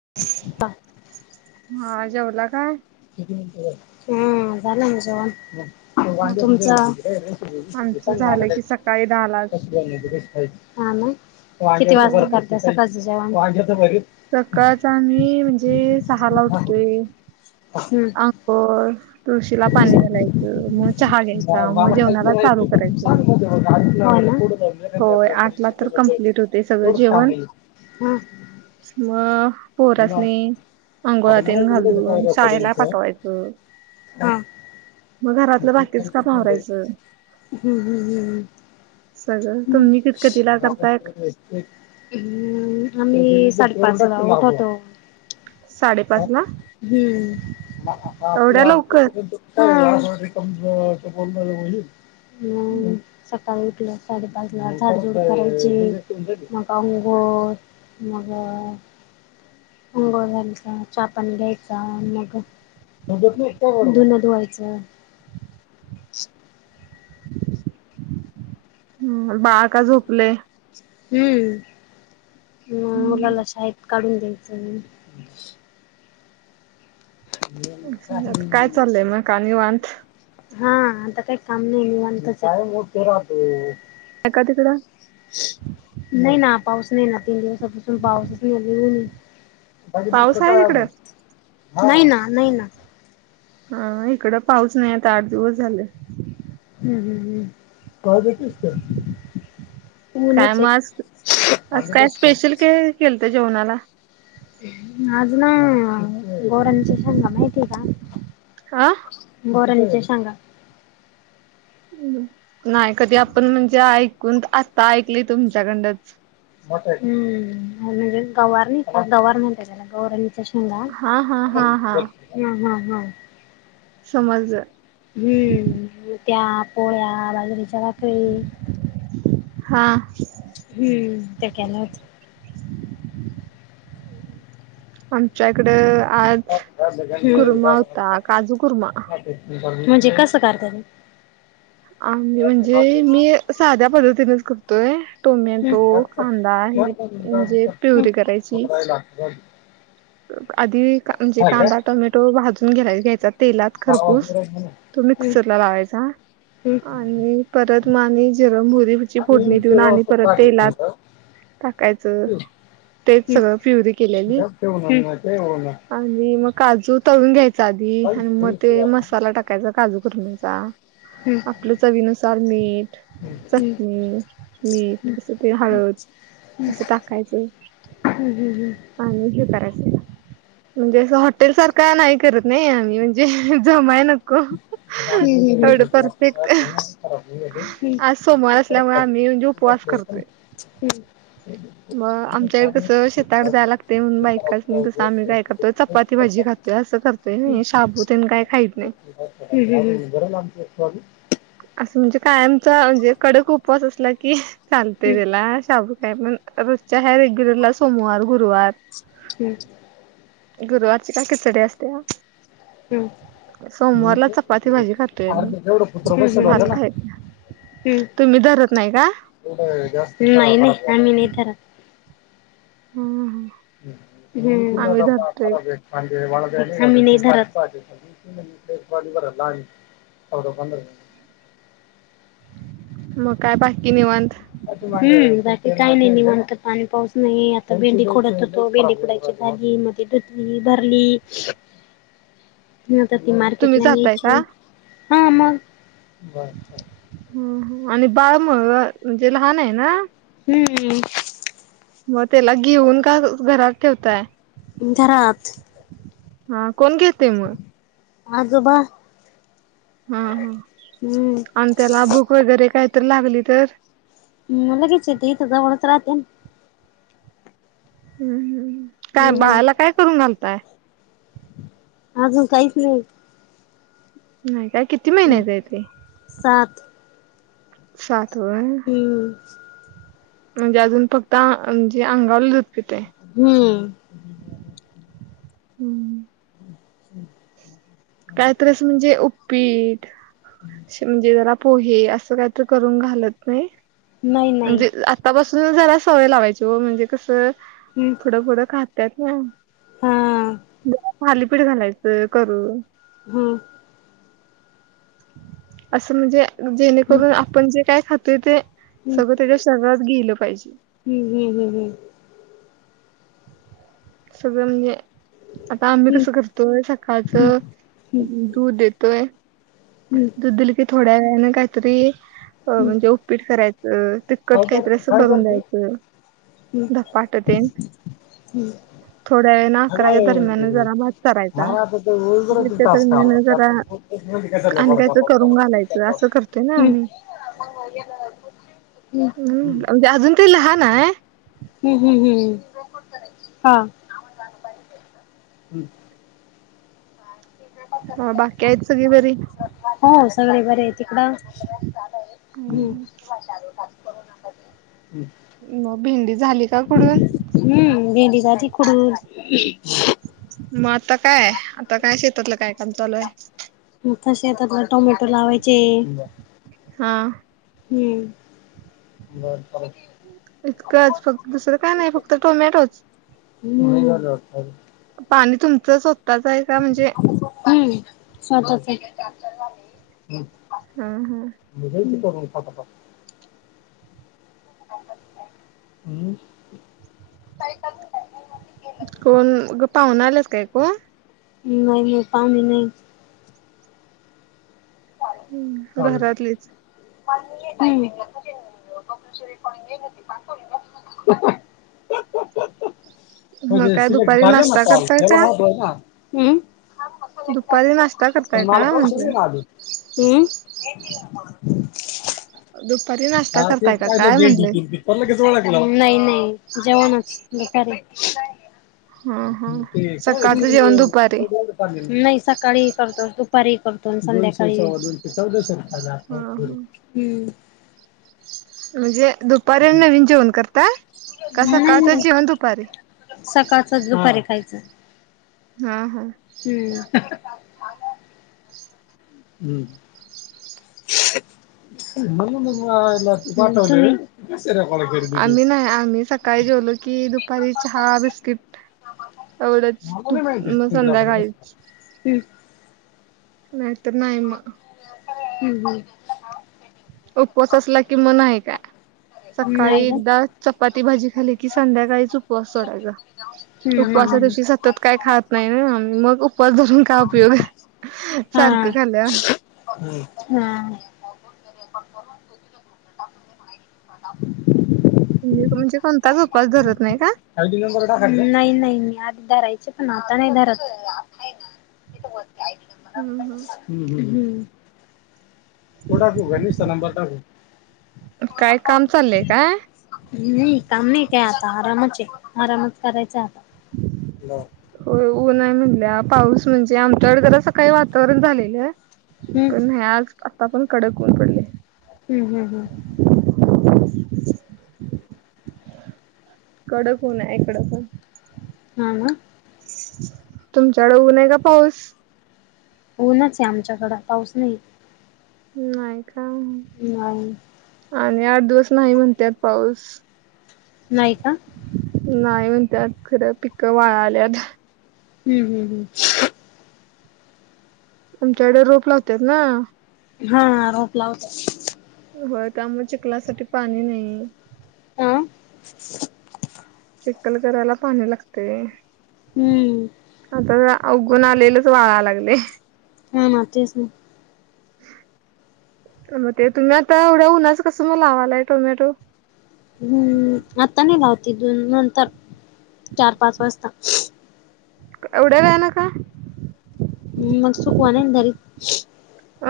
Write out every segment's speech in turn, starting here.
[unintelligible] हा जेवला काय? हा झालं जेवाणं हम्म. तुमचा आमचं झालं की सकाळी दहालाच. हा ना किती हो. वाजता करताय सकाळचं जेवाणं सकाळच आम्ही म्हणजे सहा ला हा. उठतोय हम्म [inaudible] तुळशीला पाणी घालायचं, मग चहा घ्यायचा म- मग मला खायचं जेवणाला नाही चालू ते. तू करायचं [inaudible] होय आठ ला पडीने तर गेलं जाईल कंप्लिट होतंय सगळं तेवढंच काम जेवण होईल हा मग मग पोरसनी आता अंघोळ्या मला तेन इकडे काय घालून शाळेला रेकॉर्डिंगचं पाठवायचं हा मग घरातलं बाकीचं काम आवरायचं हम् हम् हम्. सगळं तुम्ही कित कितिला करताय? हम्म आम्ही साडेपाचला उठंतो. साडेपाच ला ह् आप एवढ्या आपला. लवकर? [inaudible] उठलं साडेपाच ला झाडझोड करायची मग अंघोळ मग अंघोळ झाली का चा पाणी घ्यायचा मग धुणं धुवायचं हम बाळ काय झोपलय हम्म मुलाला शाळेत काढून द्यायचं काही अ काय चालय मग का निवांत हा आता काही काम नाही निवांतच मोठे राहते हाय का तिकडं नाही ना पाऊस नाही ना तीन दिवसांपासून पाऊस पाऊस आहे तिकडं? नाही ना नाही ना हा इकडं पाऊस नाही आता आठ दिवस झालं हम् हम हम् काय मग आज आज काय सांगितच स्पेशल का? काय केलतं जेवणाला आज ना गोरांच्या शेंगा माहितीए का हा गोरांच्या शेंगा नाही कधी आपण म्हणजे ऐकून आता ऐकली तुमच्याकडनंच ह्म्म गवार म्हणतात त्याला गवार च्या शेंगा हा हा त्याल हा हा ह हम हम हम समजलं हम्म त्या पोळ्या बाजरीच्या भाकरी हा हम्म ते केलं होत आमच्याकडं आज कुरमा होता काजू कुर्मा म्हणजे कसं करता ते आ म्हणजे मी साध्या पद्धतीनेच करतोय हम्म टोमॅटो हम्म. कांदा हेचि म्हणजे प्युरी करायची लागत आधी म्हणजे कांदा टोमॅटो भाजून घेय घ्यायचा तेलात खरपूस तो मिक्सरला लावायचा आणि परत मग आणि जिरं मोहरीची फोडणी देऊन आणि परत तेलात टाकायचं तेच सगळं प्युरी केलेली हो हो आणि मग काजू तळून घ्यायचा आधी आणि मग ते मसाला टाकायचा काजूकरीचा. आपल्या चवी नुसार मीठ हम्म चटणी, मीठ असं ते हळद असं टाकायचं. हम् हम् हम् [unintelligible] म्हणजे असं हॉटेल सारखा नाही करत नाही आम्ही म्हणजे जमाय नको [inaudible] एवढं परफेक्ट आज सोमवार असल्यामुळे आम्ही म्हणजे उपवास करतोय. हम् मग आमच्याकडे कसं शेताकडे जाय लागते म्हणून बा एकाच नाही होतो कसं आम्ही काय करतो चपाती भाजी खातो. ते ना असं करतोय नाही शाबू तेन काही खात नाही. हम हम हम असं म्हणजे कायमचा म्हणजे कडक उपवास असला की चालते हम्म त्याला शाबू का पण रोजच्या ह्या रेग्युलरला सोमवार, गुरुवार हम्म [unintelligible] गुरुवारची काय खिचडी असत्या. हम्म हम्म. सोमवारला चपाती भाजी खाते मी अर्ध जेवढं कुत्र बसलं होतं भात ना खायच, तुम्ही धरत नाही का? नाही नाही आम्ही नाही धरत. [unintelligible] आम्ही धरतोय आम्ही नाही धरत. [unintelligible] मग काय बाकी निवांत? हम बाकी काही नाही नि म्हणत पाणी पाऊस नाही आता भेंडी खोडात होतो भेंडी खुडायची झाली. [unintelligible] [inaudible] म आता ती तुम्ही मार्केटला जाताय का नेहची हा मग. ह आणि बाळ मग म्हणजे लहान आहे ना. हम्म. मग त्याला घेऊन का घरात ठेवताय. घरात हा कोण घेतेते मग? आजोबा. हा हा हम्म आणि त्याला भूक वगैरे काय तर लागली तर? ह लगेच येते इथं जवळच राहते ना. हम् काय बाळाला हम्म काय करून घालताय? अजून काहीच नाही. नाही काय किती महिन्याच आहे तेे? सात सात वयं. हम्म म्हणजे अजून फक्त म्हणजे अंगावर दूध पित. हम्म हम्म हम् कायतरी अस म्हणजे उपीट म्हणजे जरा पोहे असं काय तर करून घालत नाही नाही नाही म्हणजे आतापासून जरा सवय लावायची म्हणजे कसं. हम्म थोडं थोडं खातात ना हा खालीपीठ घालायचं करून. हम्म असं म्हणजे जेणेकरून आपण जे काय खातोय ते हम्म सगळं त्याच्या शरीरात गेलं पाहिजे. हम्म हम् हम् हम. सगळं म्हणजे आता आम्ही हम्म कसं करतोय हम्म सकाळचं हम्म दूध देतोय हम्म दूध दिलं की थोड्या वेळने काहीतरीअ हम्म म्हणजे, पीट करायचं तिक कट काय कर काहीतरी असं काय करून करती? द्यायचं हम्म धपाटेतेन. हम्म! [unintelligible] [unintelligible] हम अकराच्या दरम्यान जरा भात करायचा. दीडच्या दरम्यान जरा आणि काहीतरी करून घालायचं असं करतोय ना आम्ही. [unintelligible] हम्म म्हणजे अजून ते लहान आहे. हम्म हम्म हम्. हा हम्म हो बाकी आहेत सगळी बरी. हो सगळे बरे तिकड. हम्म मग भेंडी झाली. का कुडून? हम्म, भेंडी, भाजी खुडून. मग आता काय आता काय शेतातलं काय काम चालू आहे. [unintelligible] तर आपला टोमॅटो लावायचे हा. हम्म, बर इतकंच फक्त दुसरं काय नाही फक्त टोमॅटोच. हम. पाणी तुमचं स्वतःचं आहे का म्हणजे, हम स्वतःच आहे. हा हा. मजे करून [unintelligible] [unintelligible] हम् [unintelligible] कोण आग पाहुणा आलात काय कोण? नाही नाही पाहुणे नाही. घरातलीच चालेल. हम. ह [inaudible] [inaudible] म्हणजे काय सिलेक्ट दुपारी झाले ना नाश्ता कॉल करताय त्या्याला का? महत आहे ना. हम दुपारी नाष्टा करताय का म्हंटलं. हम. [unintelligible] दुपारी नाष्टा हा ते करताय का पाहिलं काय भेंडी म्हणलं. गिंडी नाही नाही जेवणच दुपारी. हा हा ते काय. सकाळचं जेवण दुपारी नाही सकाळी करतो दुपारीही करतो संध्याकाळी चौ हा हा. हम. म्हणजे दुपारी हम्म. नवीन जेवण करता. का नाही सकाळचं नाही जेवण दुपारी सकाळच दुपारी खायचं. हा हा. हम्म, हम्. [unintelligible] [unintelligible] आम्ही नाही आम्ही सकाळी जेवलो की दुपारी चहा बिस्किट. एवढंच तूप मग संध्याकाळील. हम्. नाही तर नाही म. [unintelligible] हम्म हम. उपवास असला कि म नाही काय, हम्म सकाळी नाही ग. एकदा चपाती भाजी खाली की संध्याकाळीच, उपवास सोडायचा, हम्म हम्म उपवासा हम्म. दिवशी स त्यात काय खात नाही ना मग उपवास धरून काय उपयोग, सारखं खाल्ल्यावर? हम्म हम्. म्हणजे कोणताच उपास धरत नाही काय? नाही नाही मी आधी धरायचे, पण आता नाही धरत. ते [unintelligible] हम्म हम. हम् हम हम. तो टाकू का, नुसता नंबर टाकु? काय काम चालेय काय? मि नाही काम काय आता, आरामच ये आरामच करायचा आता. हो नाही म्हणल्या पाऊस म्हणजे आमच्याकड जरा सकाळी वातावरण झालेलं. पण हे आज आता पण कडक ऊन पडलय. हम् हम् हम. कडक ऊन आहे इकडं पण. हा ना? तुमच्याकड ऊन हाय का पाऊस? ऊनच आहे, आमच्याकड पाऊस नाही. नाही का? नाही. आणि आठ दिवस नाही म्हणत्यात, पाऊस. नाही का? नाही म्हणत्यात, खरं पिकं वाळाल्यात. हम्म हम् हम. आमच्याकडे रोप लावत्यात ना. हा रोप लावतात. होय त्यामुळ चिखलासाठी पाणी नाही. ह [inaudible] चिखल करायला पाणी लागतेय. हम्म. आता आवगुण आलेलेच वाळाया लागलेय. हा ना, तेच ना. [inaudible] त मग ते तुम्ही आता एवढ्या उन्हाच कसं मग लावालाय टोमॅटो? हम्म आता नाही लावते, दोन नंतर चार-पाच वाजता. एवढ्या वेळान का? हम् मग सुकवा नाईना धरत.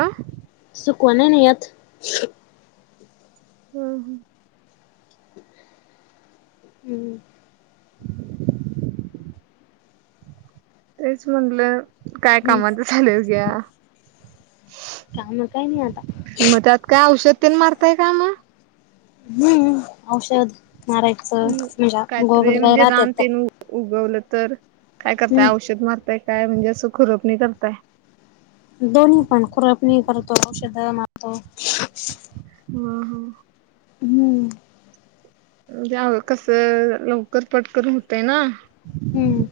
अं? सुकवा नाहीना येत. हम हम. हम्म. तेच म्हटलं काय हम्म कामाच चालु बघूया. काम काय नाही आता मग त्यात काय औषध तेन मारताय काय मग? हम्म औषध मारायचं म्हज्या काहीतरी गोगलगायी म्हणजे राहत्यात रान तर. तेन उगवलं तर काय हम्म करताय, औषध मारताय काय म्हणजे असं खुरपणी करताय? दोन्ही पण खुरपनी करतोय औषध मारतो. ह ह. हम. म्हणजे कसं, लवकर पटकर होतय ना. हम्म.